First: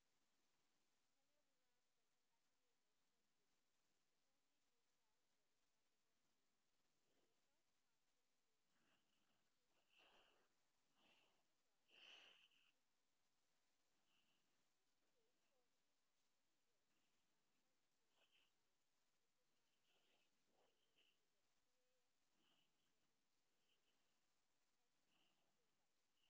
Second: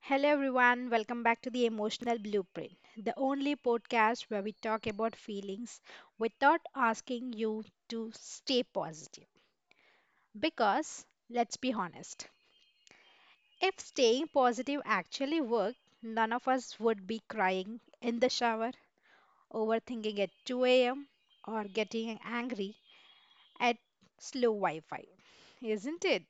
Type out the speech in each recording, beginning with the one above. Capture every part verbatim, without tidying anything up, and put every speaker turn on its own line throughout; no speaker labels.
Hello, everyone. Welcome back to the Emotional Blueprint, the only podcast where we talk about feelings without asking you to stay positive. Because, let's be honest, if staying positive actually worked, none of us would be crying in the shower, overthinking at two a m, or getting angry at slow Wi Fi. Isn't it?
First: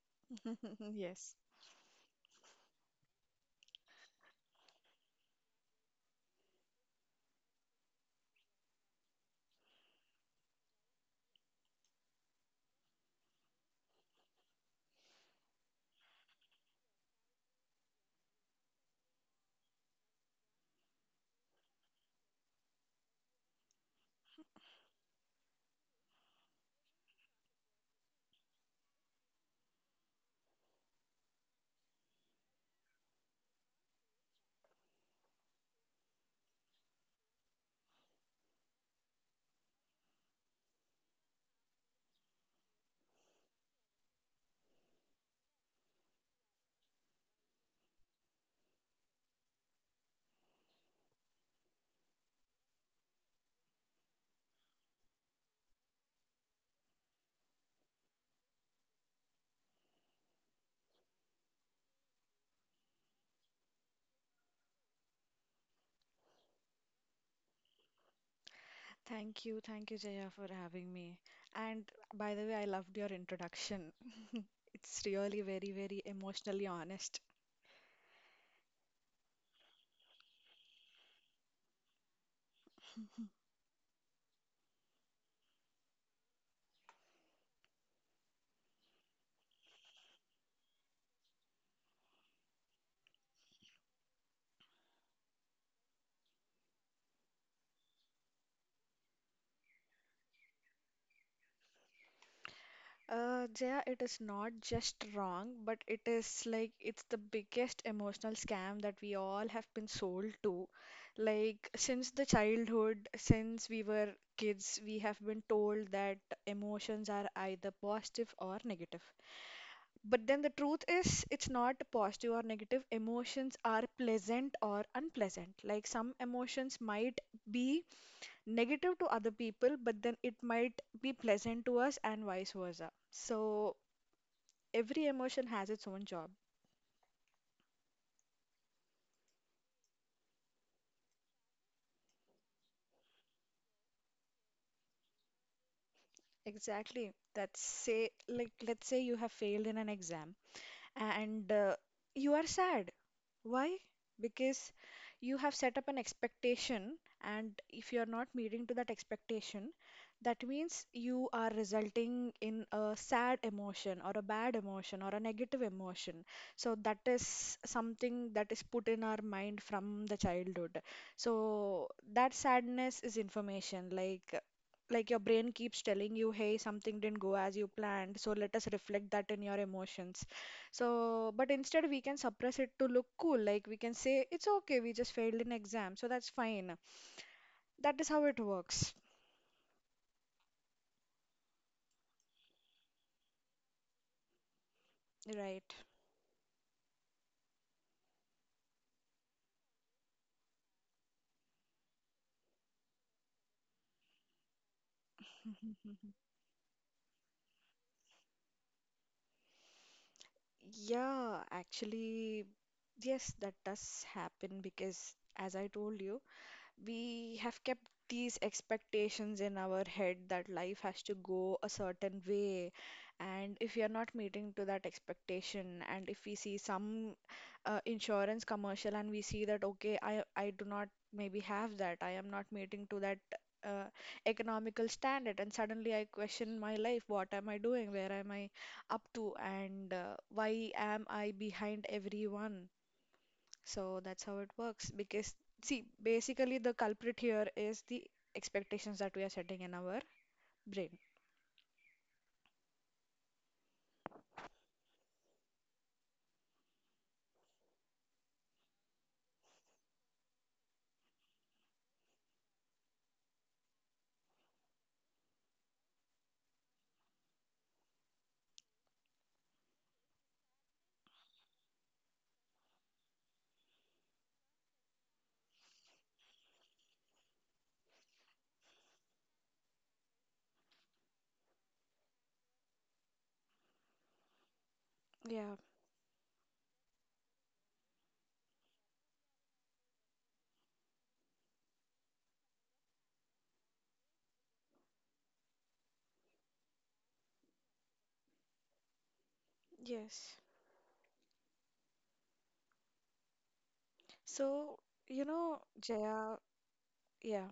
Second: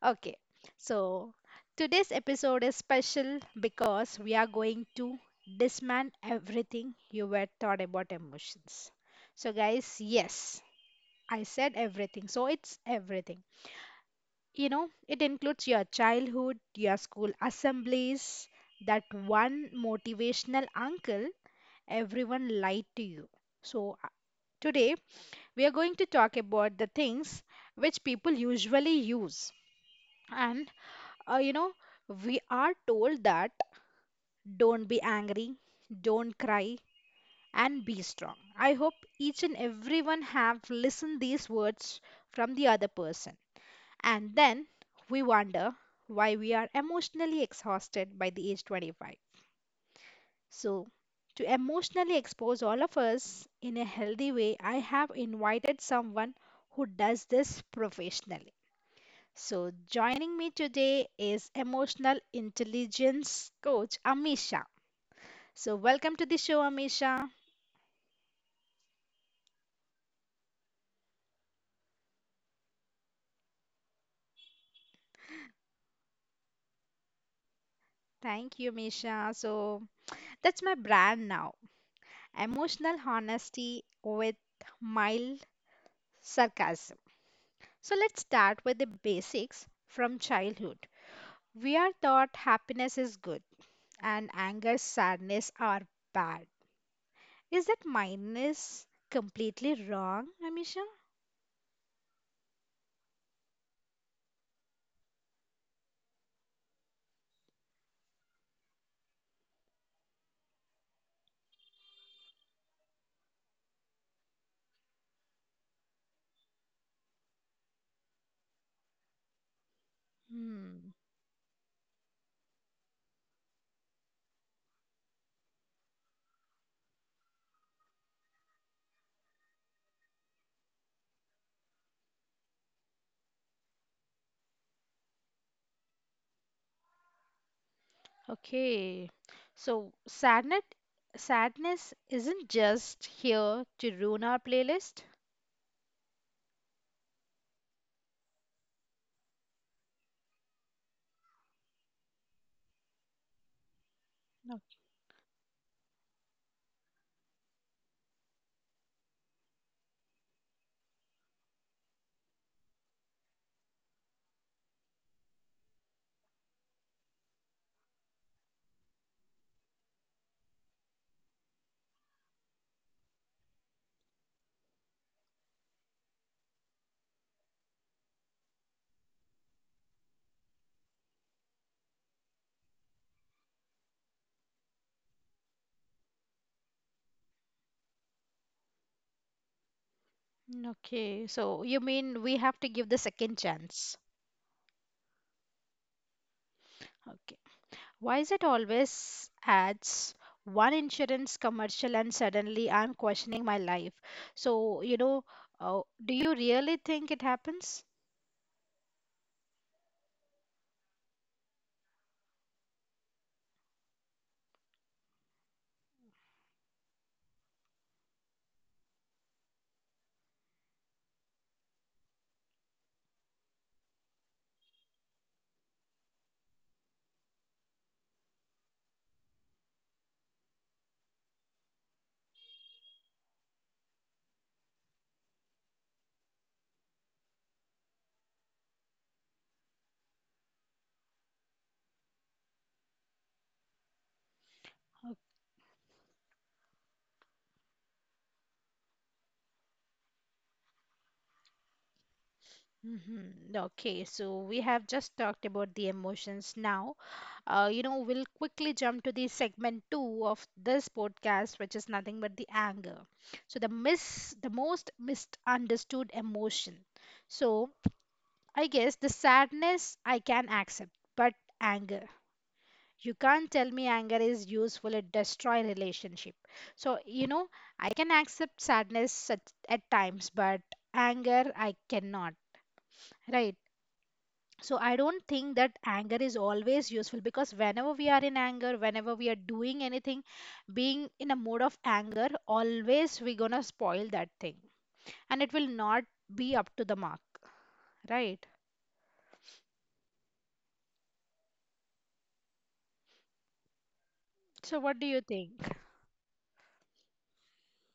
Okay, so
Yes.
today's episode is special because we are going to dismantle everything you were taught about emotions. So, guys, yes, I said everything, so it's everything. You know, it includes your childhood, your school assemblies, that one motivational uncle everyone lied to you. So, uh, today we are going to talk about the things which people usually use, and Uh, you know, we are told that don't be angry, don't cry, and be strong. I hope each and everyone have listened these words from the other person. And then we wonder why we are emotionally exhausted by the age twenty-five. So, to emotionally expose all of us in a healthy way, I have invited someone who does this professionally. So, joining me today is emotional intelligence coach Amisha. So, welcome to the show, Amisha.
Thank you. Thank you, Jaya, for having me. And by the way, I loved your introduction. It's really very, very emotionally honest.
Thank you, Amisha. So, that's my brand now emotional honesty with mild sarcasm. So, let's start with the basics from childhood. We are taught happiness is good and anger, sadness are bad. Is that minus completely wrong, Amisha?
Uh, Jaya, it is not just wrong, but it is like it's the biggest emotional scam that we all have been sold to. Like, since the childhood, since we were kids, we have been told that emotions are either positive or negative. But then the
Hmm.
truth is, it's not positive or negative. Emotions are pleasant or unpleasant. Like some emotions might be negative to other people, but then it might be pleasant to us and vice versa. So every emotion has its own job.
Okay. So sadness sadness isn't just here to ruin our playlist.
Exactly. That's say Like, let's say you have failed in an exam and uh, you are sad. Why?
No.
Because you have set up an expectation, and if you are not meeting to that expectation, that means you are resulting in a sad emotion or a bad emotion or a negative emotion. So that is something that is put in our mind from the childhood. So that sadness is information. Like like, your brain keeps telling you, hey, something didn't go as you planned, so let us reflect that in your emotions. So, but instead, we can suppress it to look cool. Like we can say, it's okay, we just failed in exam, so that's fine. That is how it works,
Mm, okay. So you mean we have to give the second chance.
right?
Okay. Why is it always ads one insurance commercial and suddenly I'm questioning my life? So, you know, uh, do you really think it happens?
Yeah, actually, yes, that does happen because, as I told you, we have kept these expectations in our head that life has to go a certain way, and if we are not meeting to that expectation, and if we see some uh, insurance commercial and we see that, okay, I I do not maybe have that, I am not meeting to that uh, economical standard, and suddenly I question my life. What am I doing? Where am I up to? And uh, why am I behind everyone? So that's how it works. Because, see, basically the culprit here is the expectations that we are setting in our brain.
Mm-hmm. Okay, so we have just talked about the emotions now. Uh, you know, we'll quickly jump to the segment two of this podcast, which is nothing but the anger. So the mis the most misunderstood emotion. So I guess the sadness I can accept, but anger. You can't tell me anger is useful, it destroy relationship. So, you know, I can accept sadness at, at times, but anger I cannot, right? So I don't think that
Yeah,
anger is always useful, because whenever we are in anger, whenever we are doing anything, being in a mode of anger, always we're gonna spoil that thing, and it will not be up to the mark, right?
yes.
So what do you
So,
think?
you know, Jaya, yeah.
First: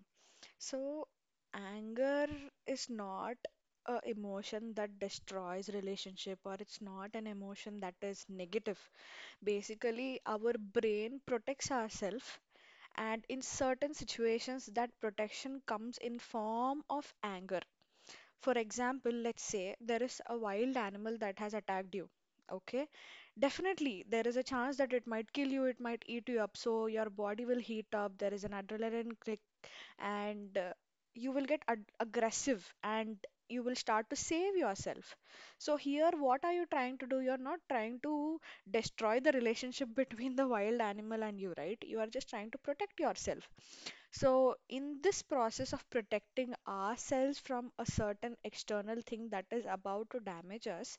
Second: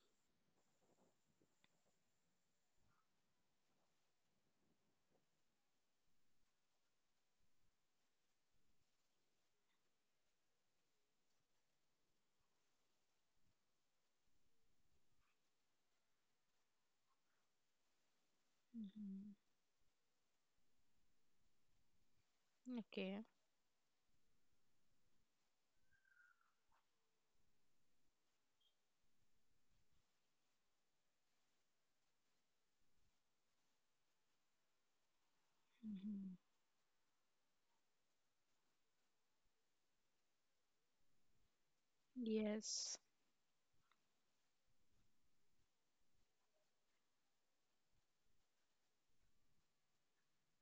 So, anger is not a emotion that destroys relationship, or it's not an emotion that is negative. Basically, our brain protects ourselves, and in certain situations that protection comes in form of anger. For example, let's
Hmm.
say there is a wild animal that has attacked you. Okay,
Okay.
definitely there is a chance that it might kill you, it might eat you up, so your body will heat up. There is an adrenaline, and uh, you will get ag- aggressive, and you will start to save yourself. So, here, what are you
Hmm.
trying to do? You're not trying to destroy the relationship between the wild animal and you, right? You are just trying to protect
Yes.
yourself. So, in this process of protecting ourselves from a certain external thing that is about to damage us,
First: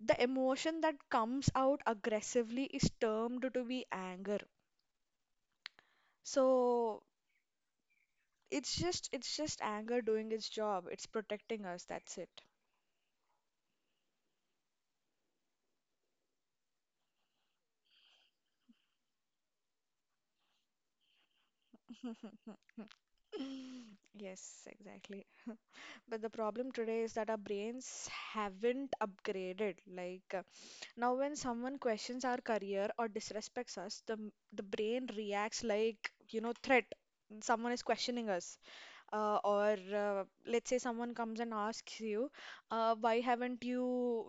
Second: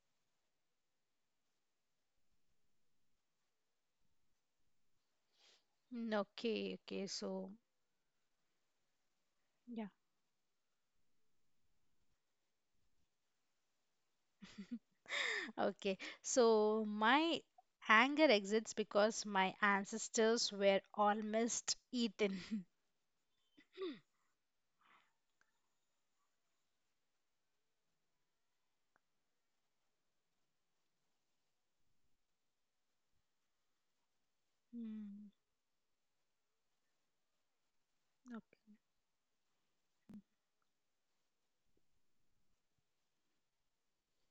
the emotion that comes out aggressively is termed to be anger.
Mm, okay, okay, so
So, It's just
yeah.
it's just anger doing its job. It's protecting us, that's it.
Okay, so my anger exists because my ancestors were almost eaten.
Yes, exactly. But the problem today is that our brains haven't upgraded. Like uh, now, when someone questions our career or disrespects us, the the brain
Mm,
reacts like, you know, threat. Someone is questioning us. uh, or uh, let's say someone comes and asks you, uh, why haven't you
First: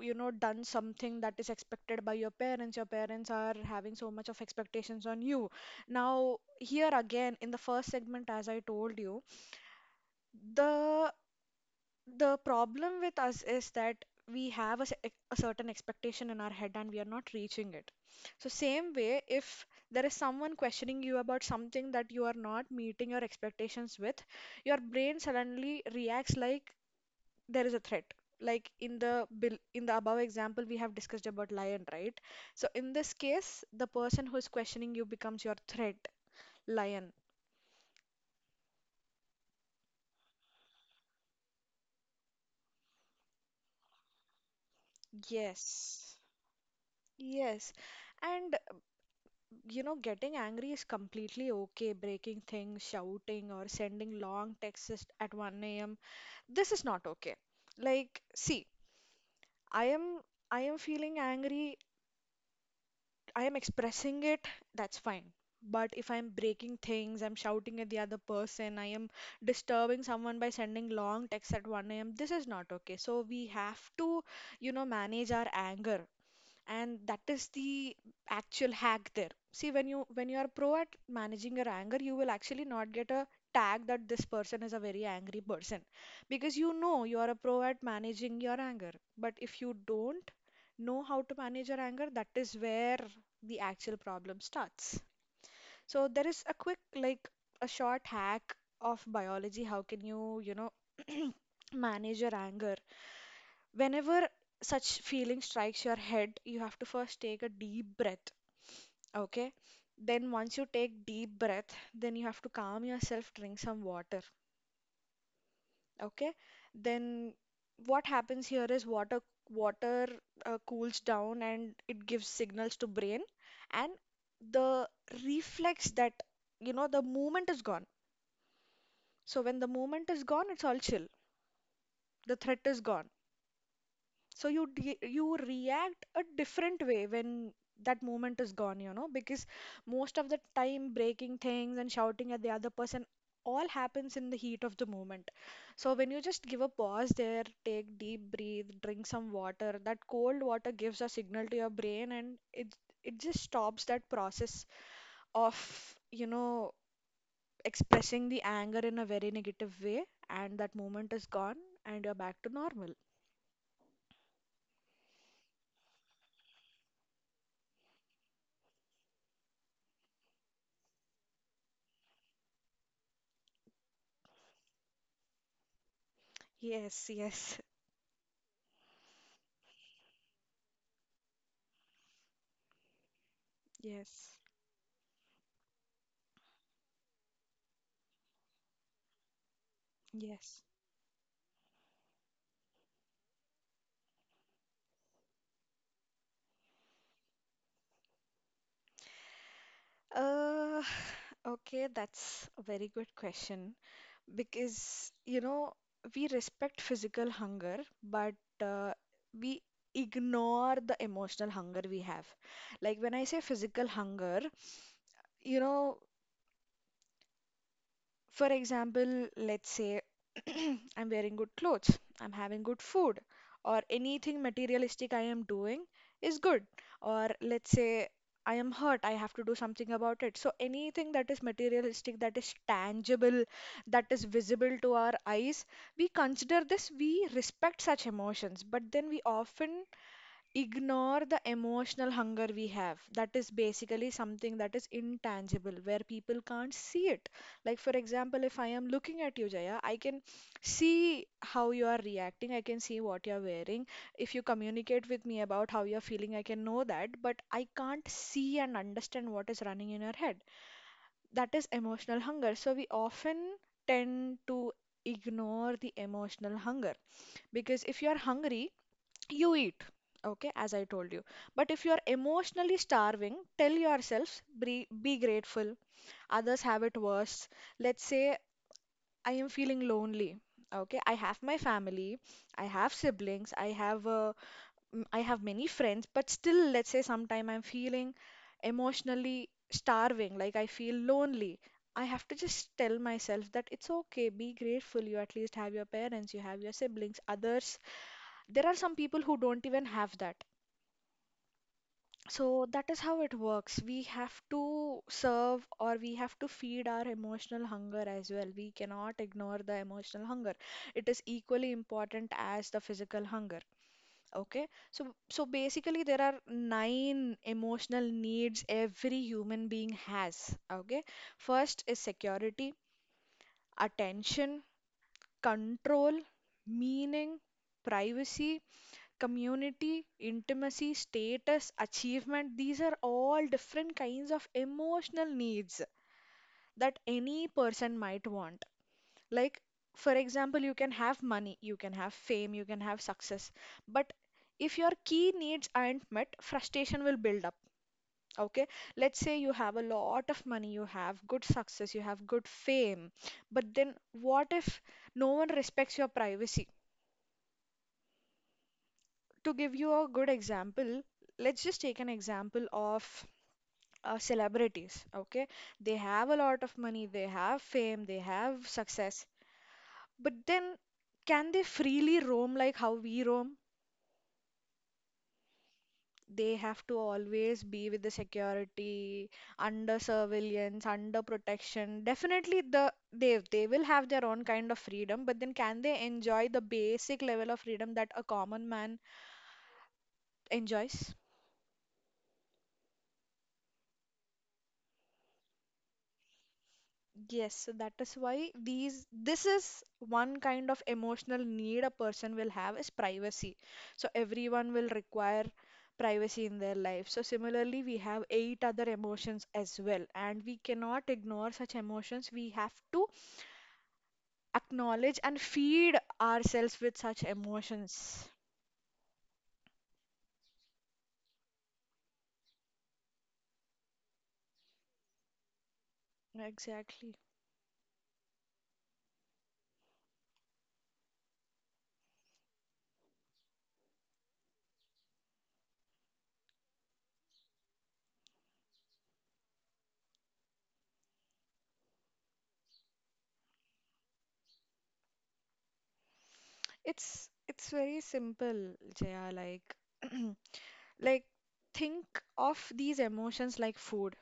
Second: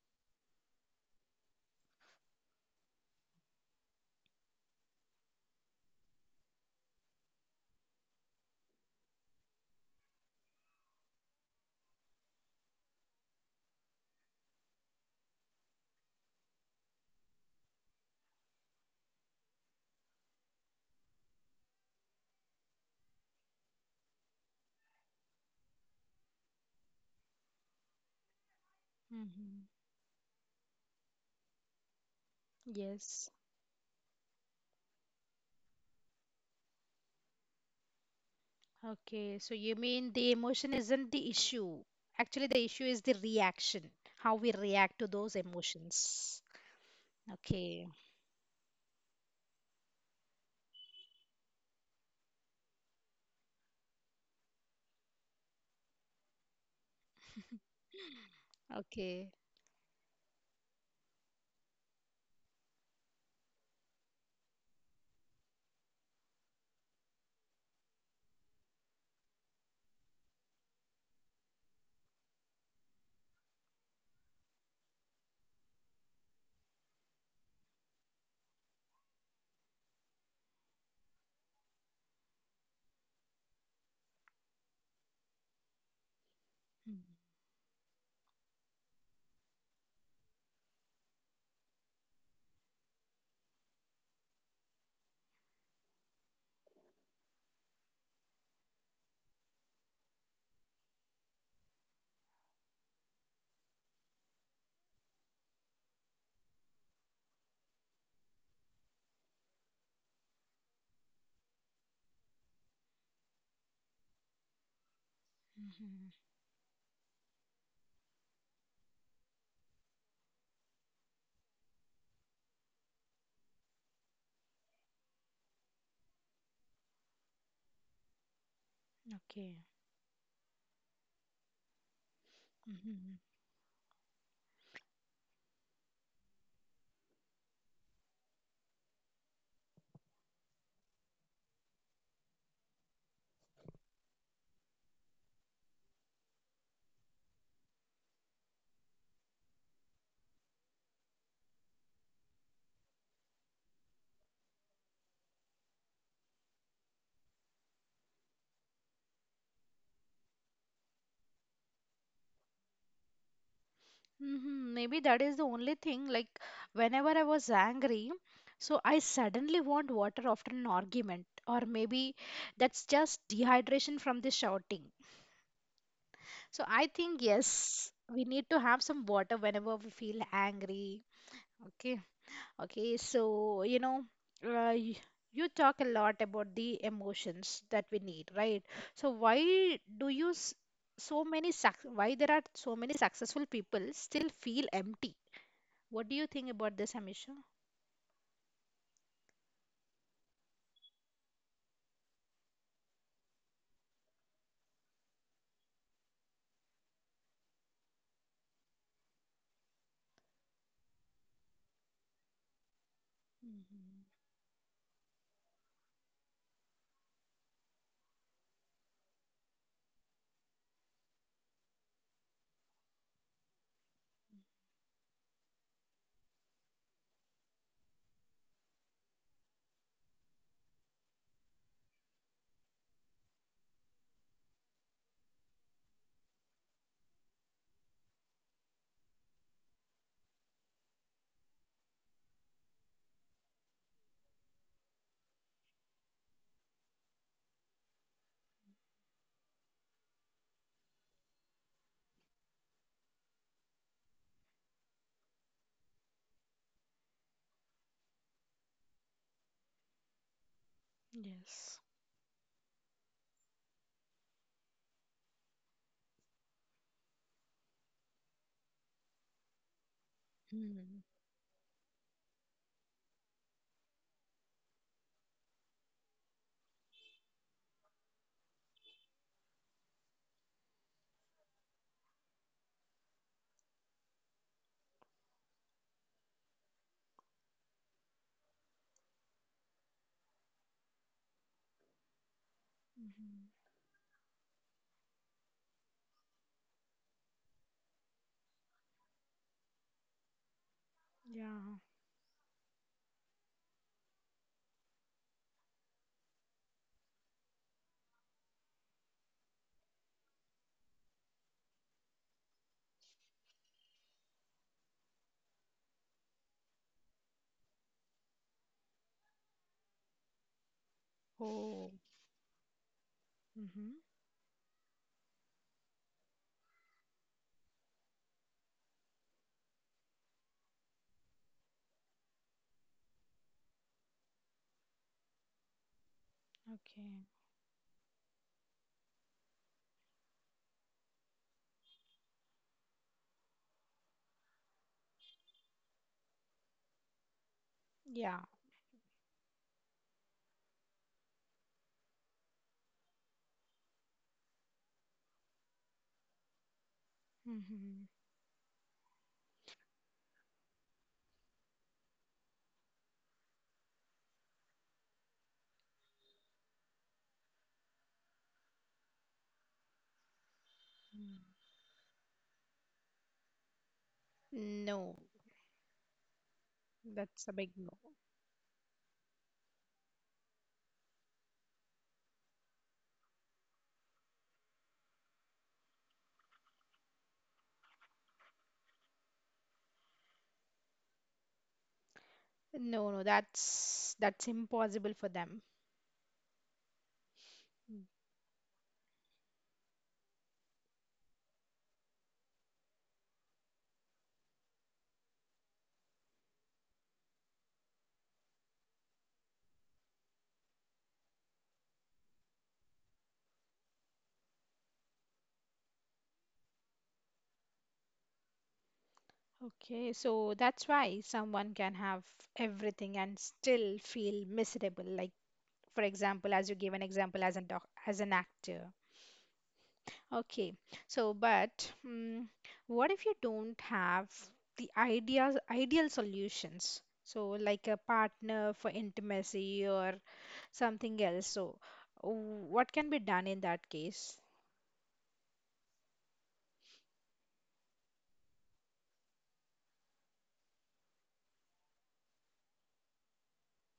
you know done something that is expected by your parents. Your parents are having so much of expectations on you. Now here again, in the first segment, as I told you, the the problem with us is that we have a, cer- a certain expectation in our head, and we are not reaching it. So, same way, if there is someone questioning you about something that you are not meeting your expectations with, your brain suddenly reacts like there is a threat. Like in the bill,
hmm.
in the above example, we have discussed about lion, right? So in this
Yes.
case, the person who is questioning you becomes your threat, lion.
Okay. So you mean the emotion isn't the issue. Actually, the issue is the reaction, how we react to those
Yes.
emotions.
Yes.
Okay.
And you know, getting angry is completely okay. Breaking things, shouting, or sending long texts at one a m. This is not okay. Like, see,
Okay.
I am I am feeling angry, I am expressing it, that's fine. But if I'm breaking things, I'm shouting at the other person, I am disturbing someone by sending long texts at one a m, this is not okay. So we have to, you know, manage our anger, and that is the actual hack there. See, when you when you are pro at managing your anger, you will actually not get a tag that this person is a very angry person, because you know you are a pro at managing your anger. But if you don't know how to manage your anger, that is where the actual problem starts. So there is a quick, like, a short hack of biology. How can you you know manage your anger? Whenever such feeling strikes your head, you have to first take a deep breath. Okay? Then once you take deep breath, then you have to calm yourself, drink some water.
Mm-hmm.
Okay? Then what happens here is water water uh, cools down, and it gives signals to brain, and the reflex that you know the movement is gone. So when
Okay.
the movement is gone, it's all chill. The threat is gone
Mm-hmm.
so you de- you react a different way when that moment is gone you know Because most of the time, breaking things and shouting at the other person all happens in the heat of the moment. So when you just give a pause there, take deep breath, drink some water, that cold water gives a signal to your brain, and it it just stops that process of you know expressing the anger in a very negative way, and that moment is gone, and you're back to normal.
Mm-hmm. Maybe that is the only thing. Like, whenever I was angry, so I suddenly want water after an argument, or maybe that's just dehydration from the shouting. So I think
Yes,
yes,
yes.
we need to have some water whenever we feel angry. Okay. Okay. So, you know,
Yes,
uh, you, you talk a lot about the emotions that we need, right? So why do you s-
yes.
so many suc why there are so many successful people still feel empty? What do you think about this, Amisha?
Uh, okay, that's a very good question because, you know, we respect physical hunger, but uh, we ignore the emotional hunger we have. Like when I say physical
Hmm.
hunger, you know, for example, let's say I'm wearing good clothes, I'm having good food, or anything materialistic I am doing is good. Or let's say I am hurt, I have to do something about it. So anything that is materialistic, that is tangible, that is visible to our eyes, we consider this, we respect such emotions, but then we often ignore the emotional hunger we have, that is basically something that is intangible where people can't see it. Like for example, if I am looking at you, Jaya, I can see how you are reacting, I can see what you are wearing. If you communicate with me about how you are feeling, I can know that, but I can't see and understand what is running in your head. That is
Yes.
emotional hunger. So we often tend to ignore the emotional hunger, because if you are hungry, you eat, okay,
Mm-hmm.
as I told you. But if you're emotionally starving, tell yourself, be, be grateful, others have it worse. Let's say I am feeling lonely. Okay, I have my family, I have siblings, i have uh, m- i have many friends. But still, let's say sometime I'm feeling emotionally starving, like I feel lonely. I have to just tell
Hmm.
myself that it's okay, be grateful, you at least have your parents, you have your siblings. Others, there are some people who don't even have that.
Yeah.
So that is how it works. We have to serve, or we have to feed our emotional hunger as well. We cannot ignore the emotional hunger. It is equally important as the physical hunger. Okay, so so basically there are nine emotional needs every human being has. Okay, first is
Oh.
security,
Mm-hmm.
attention, control, meaning, privacy, community, intimacy, status, achievement, these are all different kinds of emotional needs that
Okay.
any person might want. Like, for example, you can have money, you can have fame, you can have success, but if your key needs aren't met, frustration will build up.
Yeah.
Okay, let's say you have a lot of money, you have good success, you have good fame, but then what if no one respects your privacy?
Mm-hmm.
To give you a good example, let's just take an example of uh, celebrities, okay? They have a lot of money, they have fame, they have success. But then, can they freely roam like how we roam?
Mm-hmm. No.
They have to
That's a
always
big
be
no.
with the security, under surveillance, under protection. Definitely, the they they will have their own kind of freedom, but then can they enjoy the basic level of freedom that a common man enjoys?
No, no, that's that's impossible for them.
Yes, so that
Mm.
is why these this is one kind of emotional need a person will have is privacy. So everyone will require privacy in their life. So similarly, we have eight other emotions as well, and we cannot ignore such emotions. We have to acknowledge and feed ourselves with such emotions.
Okay, so that's why someone can have everything and still feel miserable. Like, for example, as you gave
Exactly.
an example as an doc as an actor. Okay, so but mm what if you don't have the ideas ideal solutions? So, like a partner for intimacy or something else. So, w- what can be done in that case?
It's it's very simple, Jaya, like like think of these emotions like food.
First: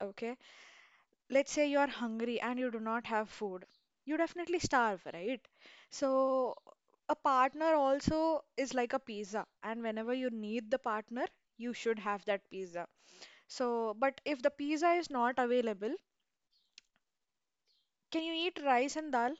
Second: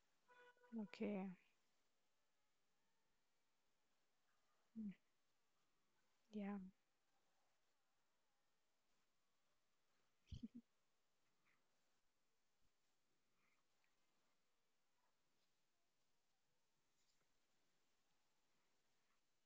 Okay,
Okay.
let's say you are hungry and you do not have food, you definitely starve, right? So
Yeah.
a partner also is like a pizza, and whenever you need the partner, you should have that pizza. So, but if the pizza is not available, can you eat rice and dal?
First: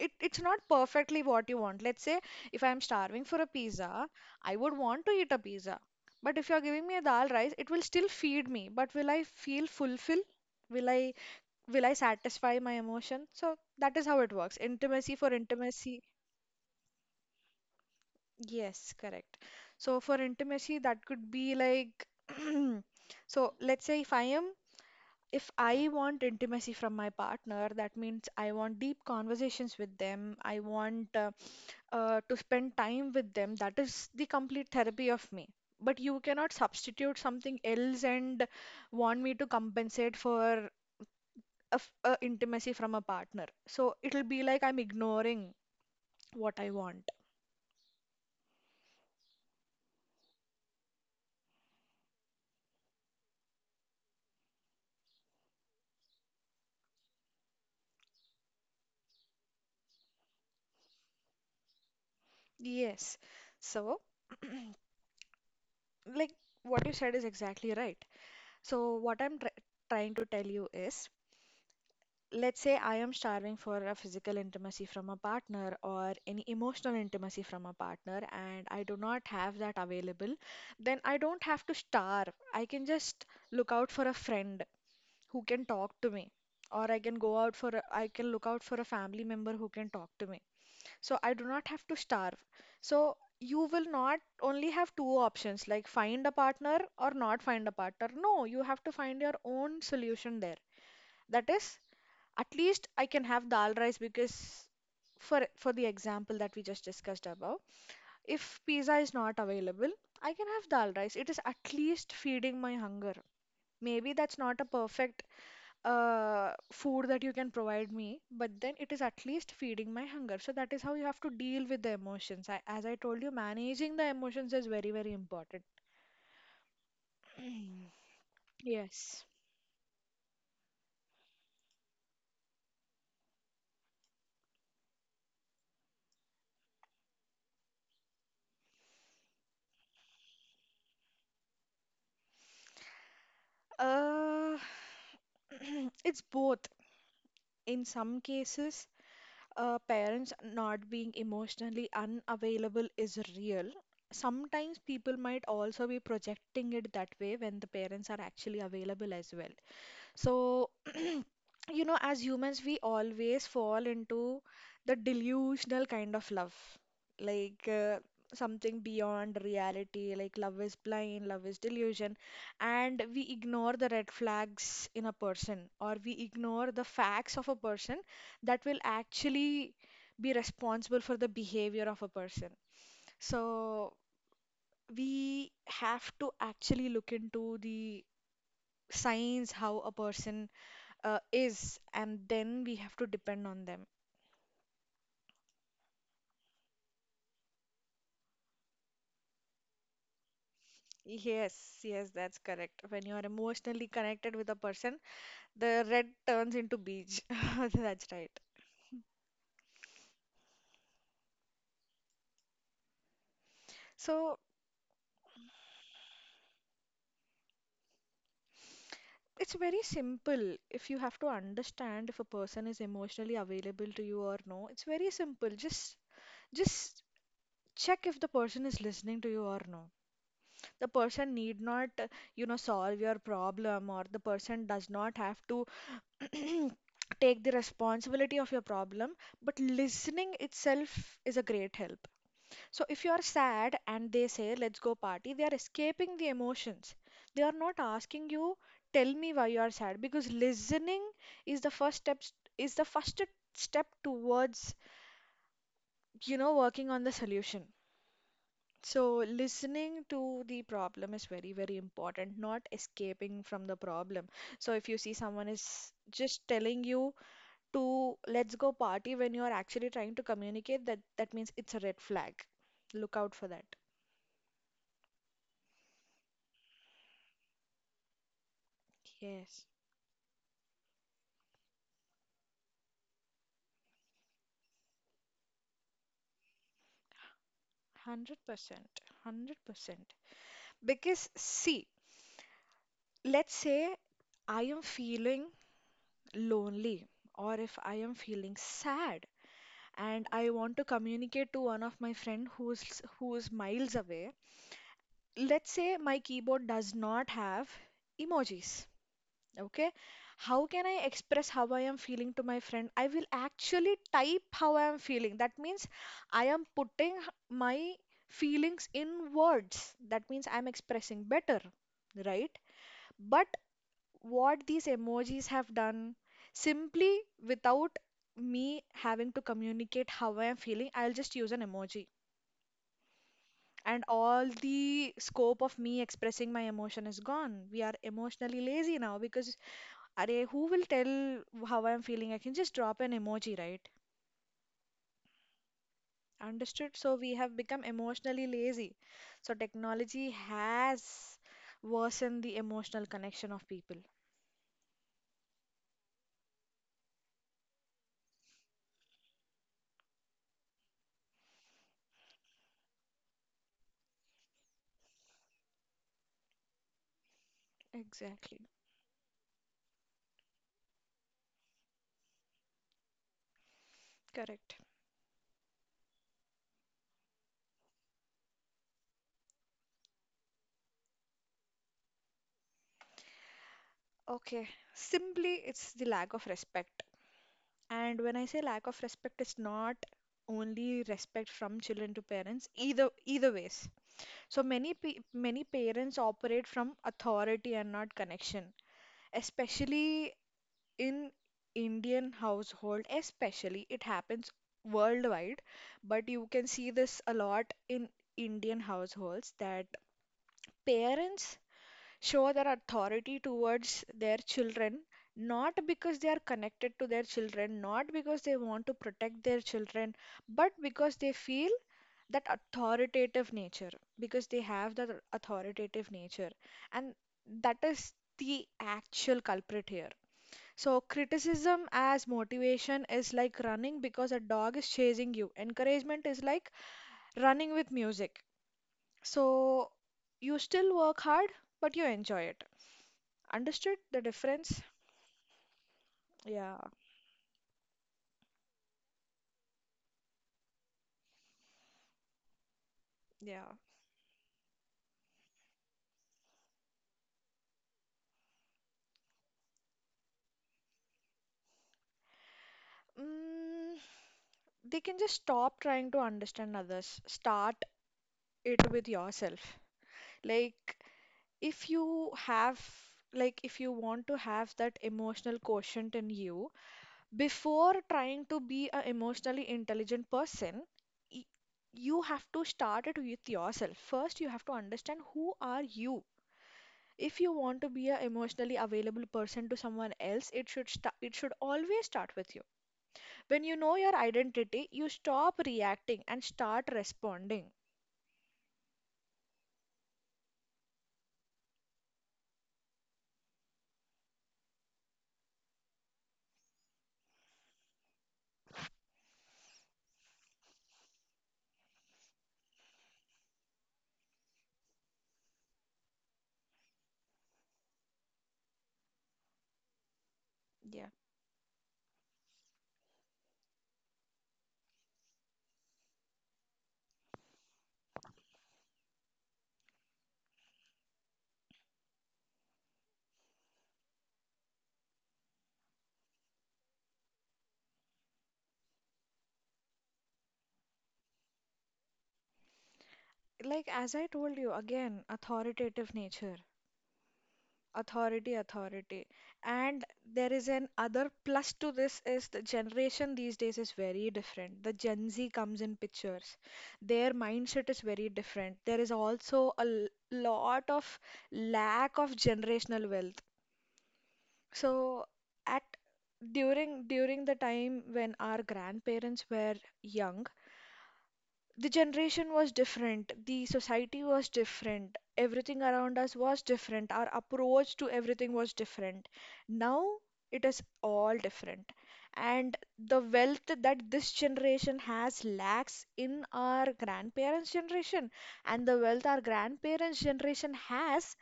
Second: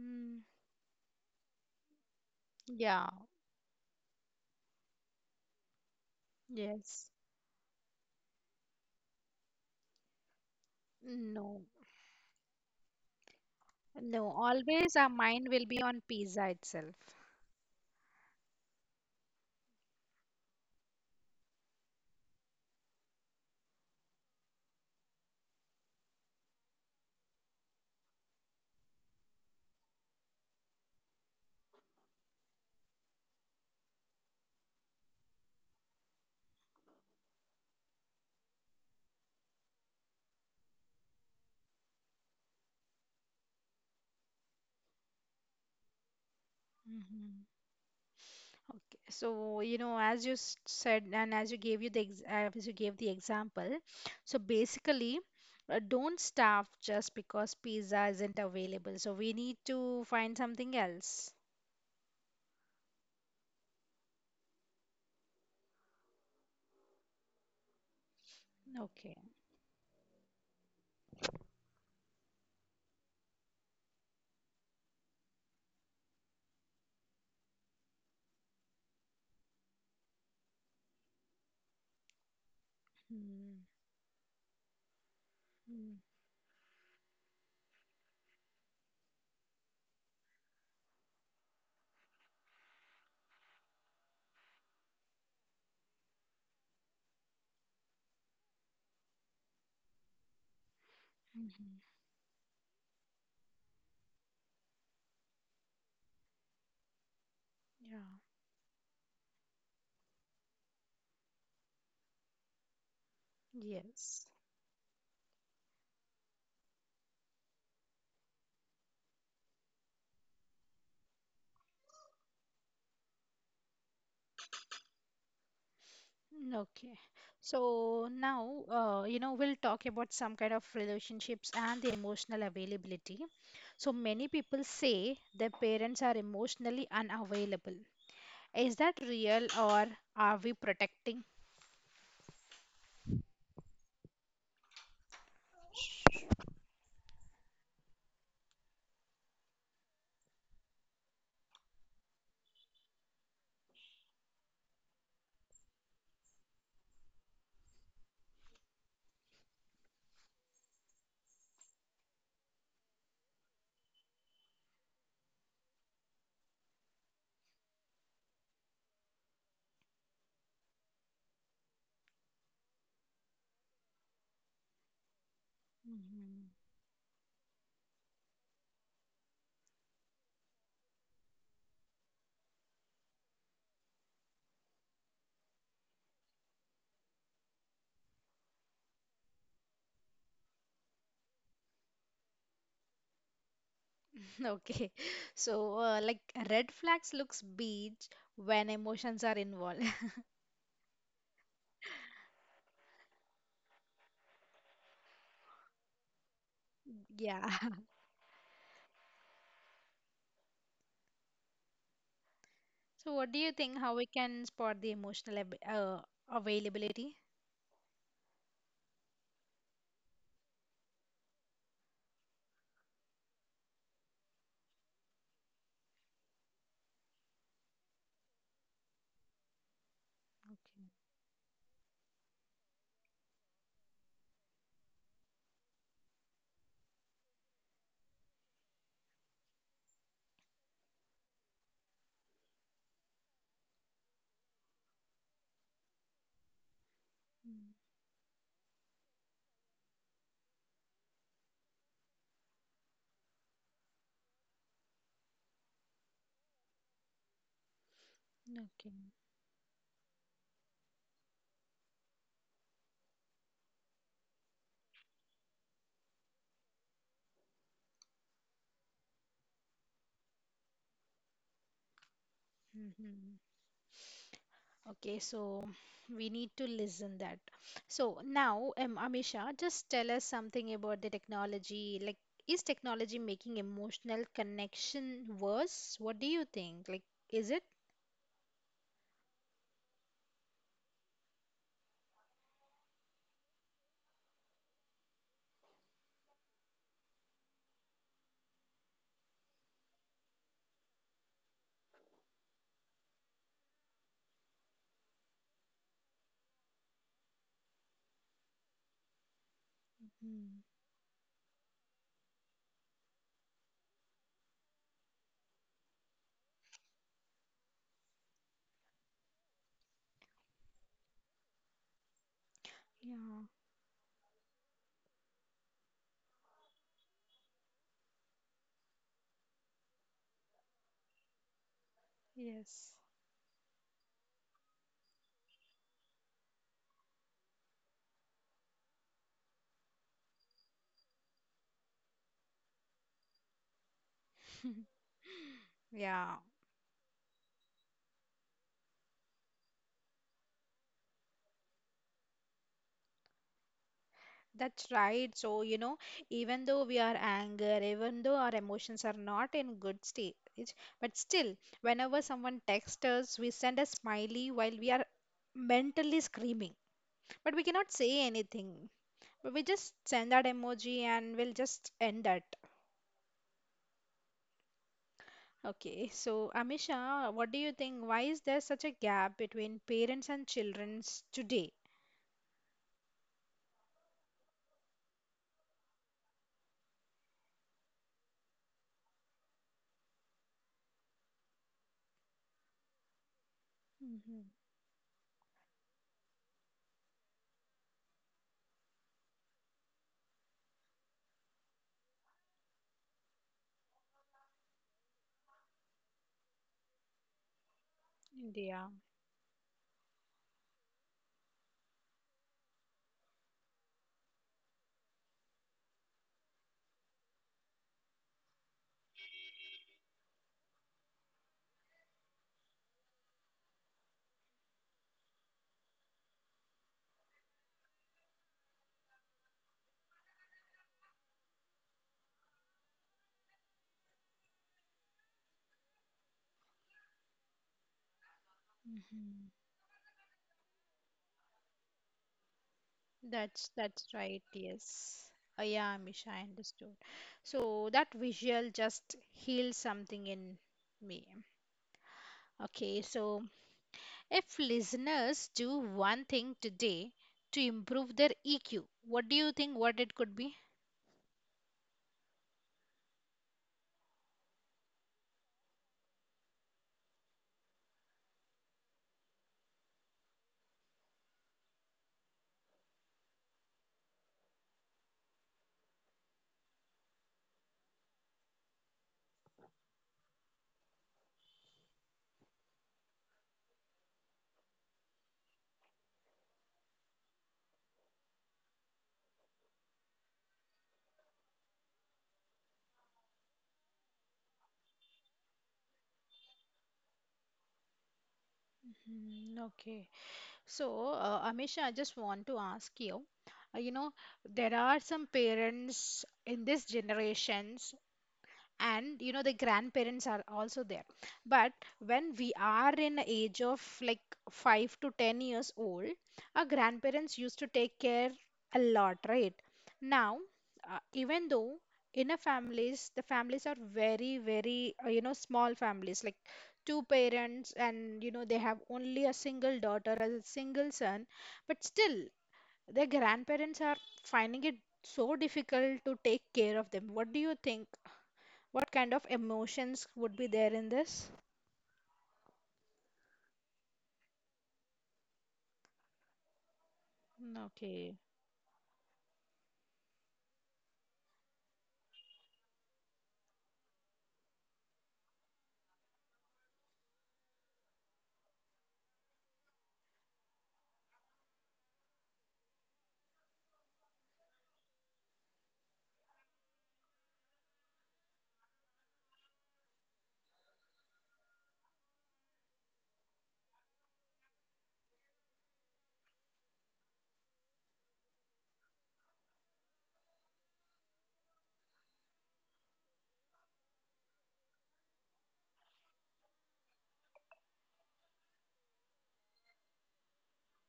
It, it's not perfectly what you want. Let's say if I'm
yeah.
starving for a pizza, I would want to eat a pizza. But if you're giving me a
Yes.
dal rice, it will still feed me. But will I feel fulfilled? Will I
No.
will I satisfy my emotion? So that is
No.
how it works.
Always our
Intimacy for
mind will be on
intimacy.
pizza itself.
Yes, correct. So for intimacy, that could be like, so let's say if I am, if I want intimacy from my partner, that means I want deep conversations with them. I want uh, uh, to spend time with them. That is the complete therapy of me. But you cannot substitute something else and want me to compensate for a, f- a intimacy from a partner. So it'll be like I'm ignoring what I want.
Hmm. Okay. So, you know, as you s- said, and as you gave you the ex uh, as you gave the example, so basically, uh, don't starve just because pizza isn't available. So we need to find something else.
Yes. So, like what you said is exactly right. So, what
Okay.
I'm try trying to tell you is, let's say I am starving for a physical intimacy from a partner or any emotional intimacy from a partner, and I do not have that available, then I don't have to starve. I can just look
Mm-hmm.
out for a friend who can talk to me, or I can go out for a, I can look out for a family member who can talk to me. So I do not have to starve. So you will not only have two options like find a partner or not find a partner. No, you have to find your own solution there. That is, at least I can have dal rice because for for the example that we just discussed above,
Yeah.
if pizza is not available, I can have dal rice. It is at least feeding my hunger. Maybe that's not a
Yes.
perfect uh, food that you can provide me, but then it is at least feeding my hunger. So that is how you have to deal with the emotions. I, as I told you, managing the emotions is very, very important.
Mm, okay. So now,
Yes.
uh, you know, we'll talk about some kind of relationships and the emotional availability. So many people say their parents are emotionally unavailable. Is that real or are we protecting?
Uh, it's both. In some cases, uh, parents not being emotionally unavailable is real. Sometimes people might also be projecting it that way when the parents are actually available as well. So, you know, as humans, we always fall into the delusional kind of love, like uh, something beyond reality, like love is blind, love is delusion, and we ignore the red flags in a person, or we ignore the
Mhm.
facts of a person that will actually be responsible for the behavior of a person. So we have to actually look into the signs how a person uh, is, and then we have to depend on them.
Okay. So, uh, like red flags looks beige when emotions are involved.
Yes, yes, that's correct. When you are emotionally connected with a person, the red turns into beige. That's
Yeah.
right.
So what do you
So
think how we can spot the emotional ab uh, availability?
it's very simple. If you have to understand if a person is emotionally available to you or no, it's very simple. Just, just check if the person is listening to you or no. The
Okay.
person need not, uh, you know, solve your problem, or the person does not have to take the responsibility of your problem, but listening itself is a great help. So if you are sad and they say let's go party, they are escaping the emotions. They are not asking
Mm.
you, tell me why you are sad, because listening is the first step, is the first step towards, you know, working on the solution. So
Okay.
listening to the problem is very, very important, not escaping from the problem. So if you see someone is just telling you to let's go party when you are actually trying to communicate, that that means it's a red flag. Look out for that.
Mhm. Okay, so we need to listen that. So now, um,
Yes,
Amisha, just tell us something about the technology. Like, is technology making emotional connection worse? What do you think? Like, is it?
one hundred percent. one hundred percent. Because, see, let's say I am feeling lonely or if I am feeling sad and I want to communicate to one of my friend who's who's miles away. Let's say my keyboard does not have emojis. Okay, how can I
Mm,
express how I am feeling to my friend? I will actually type how I am feeling. That means I am putting h- my feelings in words. That means I'm expressing better, right? But
yeah,
what these emojis have done, simply without me having to communicate how I am feeling, I'll just use an emoji.
yes.
And all the scope of me expressing my emotion is gone. We are emotionally lazy now because, arey, who will tell how I'm feeling? I can just drop an emoji, right?
Yeah,
Understood. So we have become emotionally lazy. So technology has worsened the emotional connection of people.
that's right. So, you know, even though we are anger, even though our emotions are not in good stage, but still, whenever someone texts us, we send a smiley while we are mentally screaming. But we cannot say
Exactly.
anything. We just send that emoji and we'll just end that.
Correct.
Okay, so Amisha, what do you think? Why is there such a gap between parents and childrens today?
Okay. Simply, it's the lack of respect. And when I say lack of respect, it's not only respect from children to parents, either either ways. So
Mm-hmm.
many pe many parents operate from authority and not connection, especially in Indian household, especially it happens worldwide, but you can see this a lot in Indian
Yeah.
households that parents show their authority towards their children not because they are connected to their children, not because they want to protect their children, but because they feel that authoritative nature, because they have that authoritative nature. And that is the actual culprit here. So, criticism as motivation is like running because a dog is chasing you. Encouragement is like running with music. So,
Mhm.
you still work hard, but you enjoy it. Understood the
that's that's
difference?
right. Yes. Uh, yeah,
Yeah,
Amisha, I understood. So that visual just heals something in me. Okay,
yeah.
so if listeners do one thing today to improve their E Q, what do you think what it could be?
Mm, they can just stop trying to understand others. Start it with yourself. Like, if you have, like, if you want to have that emotional quotient in you, before trying to be an emotionally intelligent person, y- you have to start it with yourself first. You have to understand who are you. If you want to be an emotionally available person to someone else, it should sta it should always start with you. When you know your identity, you stop reacting and start responding.
Mm, okay. So, uh, Amisha, I just want to ask you, uh, you know, there are some parents in this generations, and you know the grandparents are also there, but when we are in age of like five to ten years old, our grandparents used to take care a lot, right? Now,
Yeah,
uh, even though in a families, the families are very very uh, you know small families, like two parents, and you know they have only a single daughter as a single son, but still, their grandparents are finding it so difficult to take care of them. What do you think? What kind of emotions would be there in this?
like as I told you again, authoritative nature. Authority,
Okay.
authority. And there is an other plus to this is the generation these days is very different. The Gen Z comes in pictures. Their mindset is very different. There is also a l- lot of lack of generational wealth. So at during during the time when our grandparents were young, the generation was different, the society was different, everything around us was different, our approach to everything was different. Now it is all different. And the wealth that this generation has lacks in our grandparents' generation, and the wealth our grandparents' generation has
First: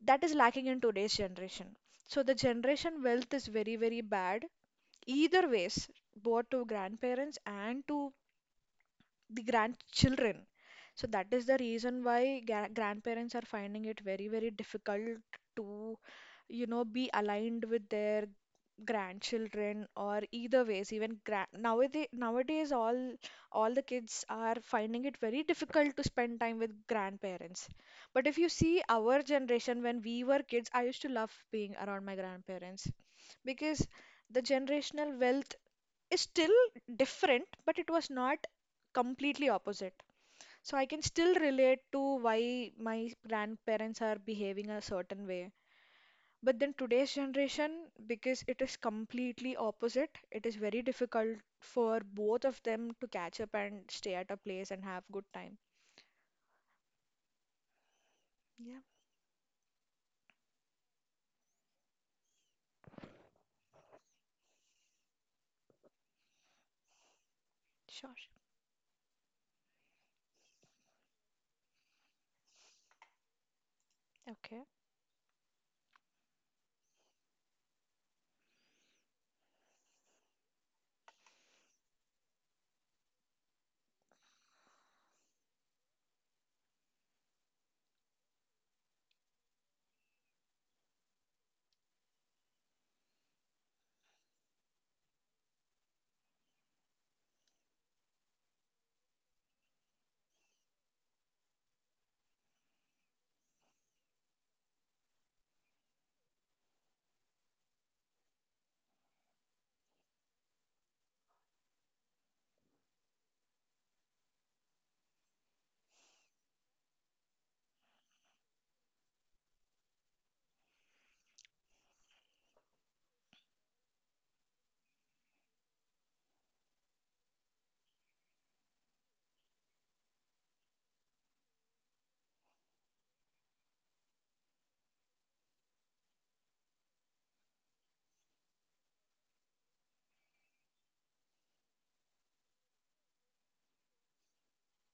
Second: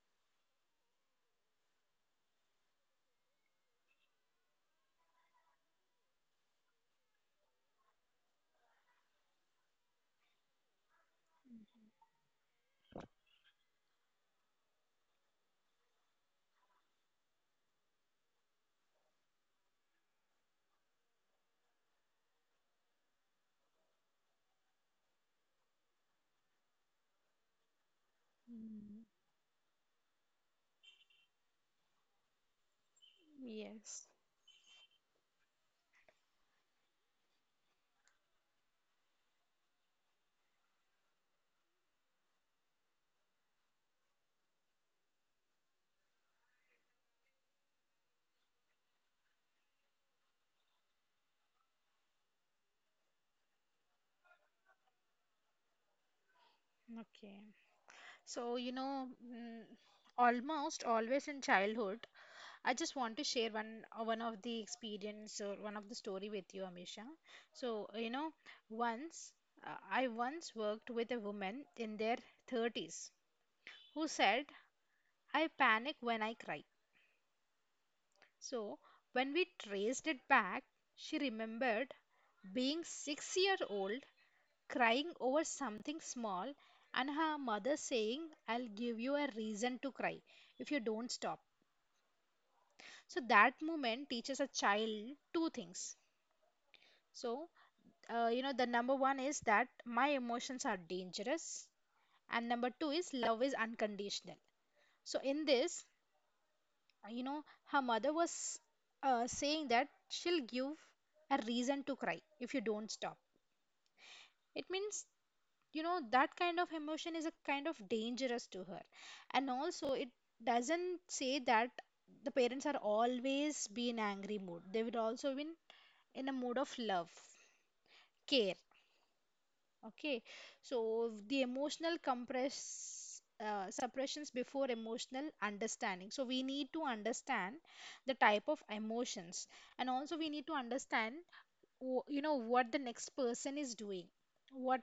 that is lacking in today's generation. So the generation wealth is very, very bad. Either ways, both to grandparents and to the grandchildren. So that is the reason why gra- grandparents are finding it very, very difficult to, you know, be aligned with their grandchildren or either ways. Even gra- nowadays, nowadays, all all the kids are finding it very difficult to spend time with grandparents. But if you see
Mm,
our generation, when we were kids, I used to love being around my grandparents because
yes.
the generational wealth is still different, but it was not completely opposite. So I can still relate to why my grandparents are behaving a certain way. But then today's generation, because it is completely opposite, it is very difficult for both of them to catch up and stay at a place and have good time.
Okay. So, you
Yeah,
know, mm, almost always in childhood, I just want to share one uh, one of the experience or one of the story with you, Amisha. So, uh,
sure.
you know, once uh, I once worked with a woman in their thirties who said,
Okay,
"I panic when I cry." So, when we traced it back, she remembered being six year old crying over something small, and her mother saying, I'll give you a reason to cry if you don't stop. So that moment teaches a child two things. So, uh, you know, the number one is that my emotions are dangerous, and number two is love is unconditional. So, in this, uh, you know, her mother was uh, saying that she'll give a reason to cry if you don't stop. It means you know that kind of emotion is a kind of dangerous to her, and also it doesn't say that the parents are always be in angry mood, they would also be in in a mood of love, care. Okay, so the emotional compress uh, suppressions before emotional understanding, so we need to understand the type of emotions, and also we need to understand w- you know what the next person is doing, what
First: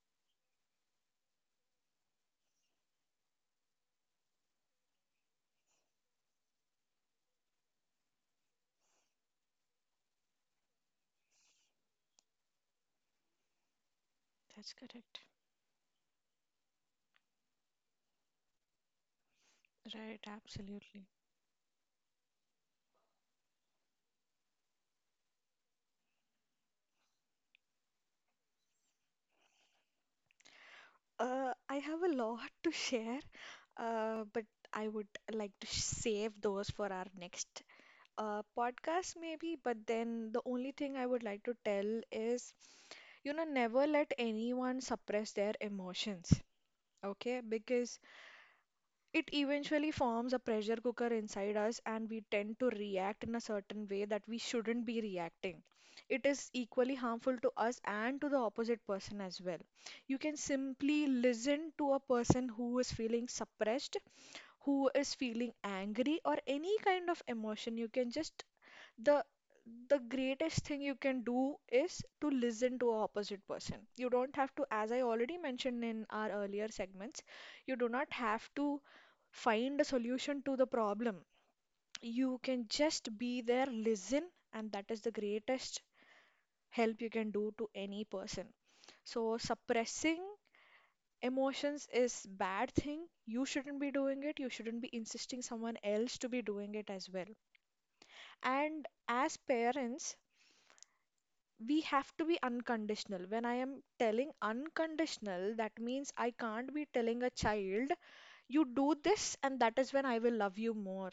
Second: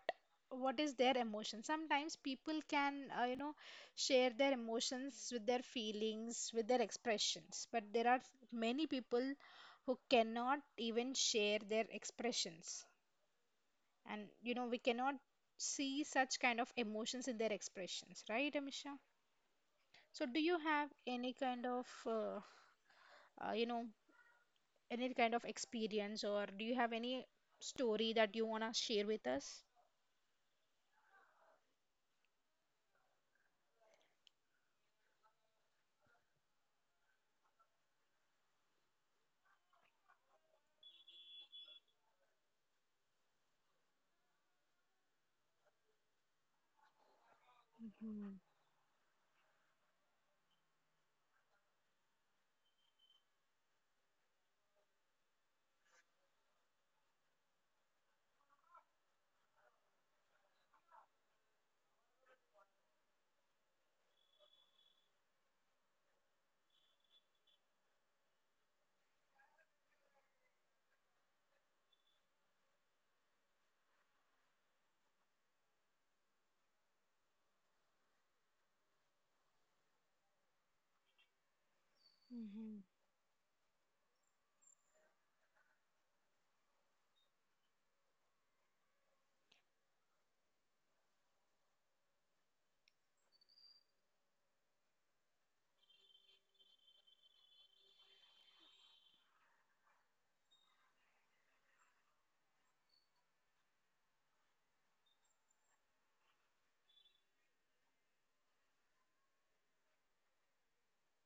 what is their emotion. Sometimes people can uh, you know share their emotions with their feelings, with their expressions, but there are many people who cannot even share their expressions, and you know we
that's
cannot
correct.
see such kind of emotions in their expressions, right Amisha? So
Right,
do you have
absolutely.
any kind of uh, uh, you know any kind of experience, or do you have any story that you want to share with us?
Uh, I have a lot to share, uh, but I would like to save those for our next uh, podcast maybe, but then the only thing I would like to tell is, you know, never let anyone suppress their emotions, okay? Because it eventually forms a pressure cooker inside us, and we tend to react in a certain way that we shouldn't be reacting. It is equally harmful to us and to the opposite person as well. You can simply listen to a person who is feeling suppressed, who is feeling angry, or any kind of emotion. You can just the the greatest thing you can do is to listen to a opposite person. You don't have to, as I already mentioned in our earlier segments, you do not have to find a solution to the problem. You can
Mm-hmm.
just be there, listen, and that is the greatest help you can do to any person. So suppressing emotions is bad thing. You shouldn't be doing it, you shouldn't be insisting someone else to be doing it as well. And as parents, we have to be unconditional. When I am telling unconditional, that means I can't be telling a child, you do this and that is when I will love you more,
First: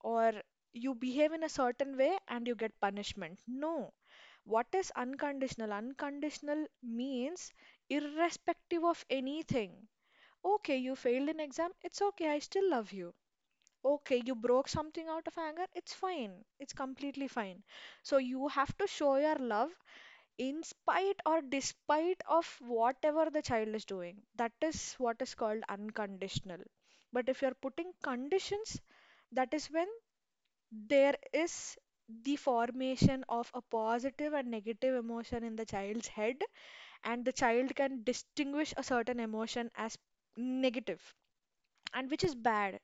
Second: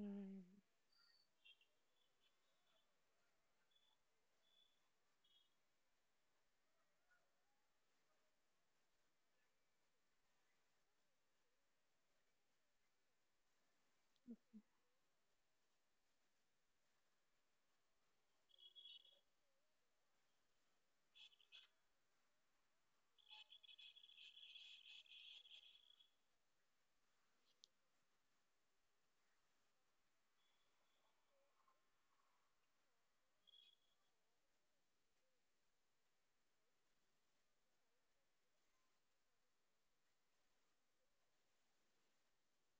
or you behave in a certain way and you get punishment. No. What is unconditional? Unconditional means irrespective of anything. Okay, you failed an exam, it's okay, I still love you. Okay, you broke something out of anger, it's fine, it's completely fine. So you have to show your love in spite or despite of whatever the child is doing. That is what is called unconditional. But if you're putting conditions, that is when there is the formation of a positive and negative emotion in the child's head, and the child can distinguish a certain emotion as negative and which is bad.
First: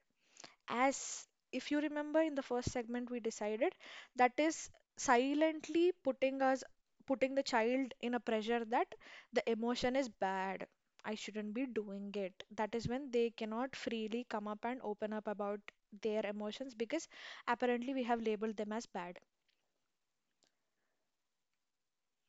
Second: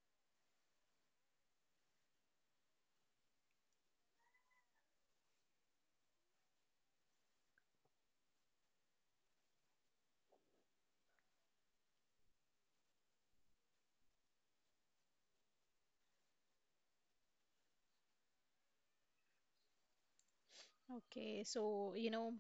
As if you remember in the first segment we decided, that is silently putting us putting the child in a pressure that the emotion is bad, I shouldn't be doing it. That is when they cannot freely come up and open up about their emotions because apparently we have labeled them as bad.
Okay, so you know,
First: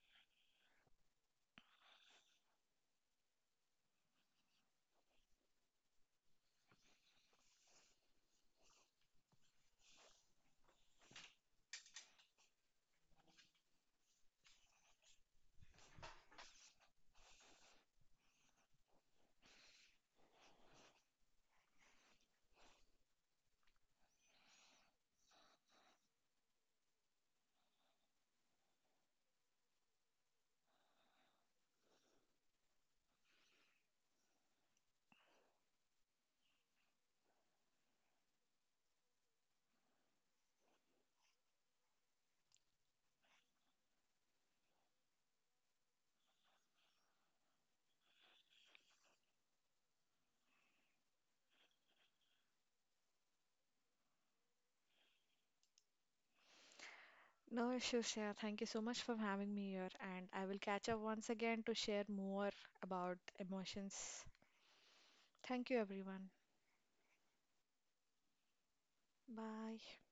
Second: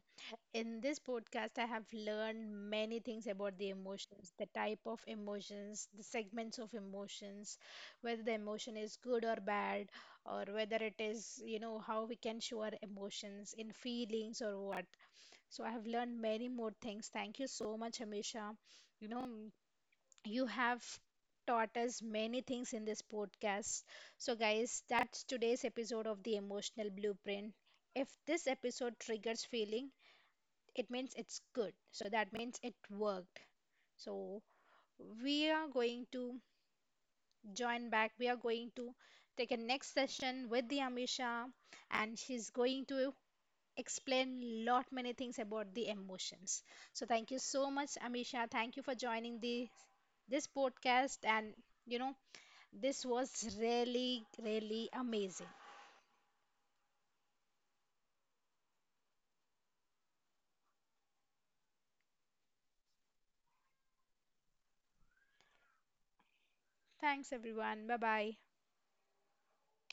in this podcast, I have learned many things about the emotions, the type of emotions, the segments of emotions, whether the emotion is good or bad, or whether it is, you know, how we can show our emotions in feelings or what. So I have learned many more things. Thank you so much, Amisha. You know, you have taught us many things in this podcast. So, guys, that's today's episode of The Emotional Blueprint. If this episode triggers feeling, it means it's good. So, that means it worked. So, we are going to join back. We are going to take a next session with the Amisha, and she's going to explain lot many things about the emotions. So, thank you so much, Amisha. Thank you for joining the this podcast, and you know this was really, really amazing.
No issues, yeah. Thank you so much for having me here, and I will catch up once again to share more about emotions. Thank you, everyone.
Thanks, everyone. Bye bye.
Bye.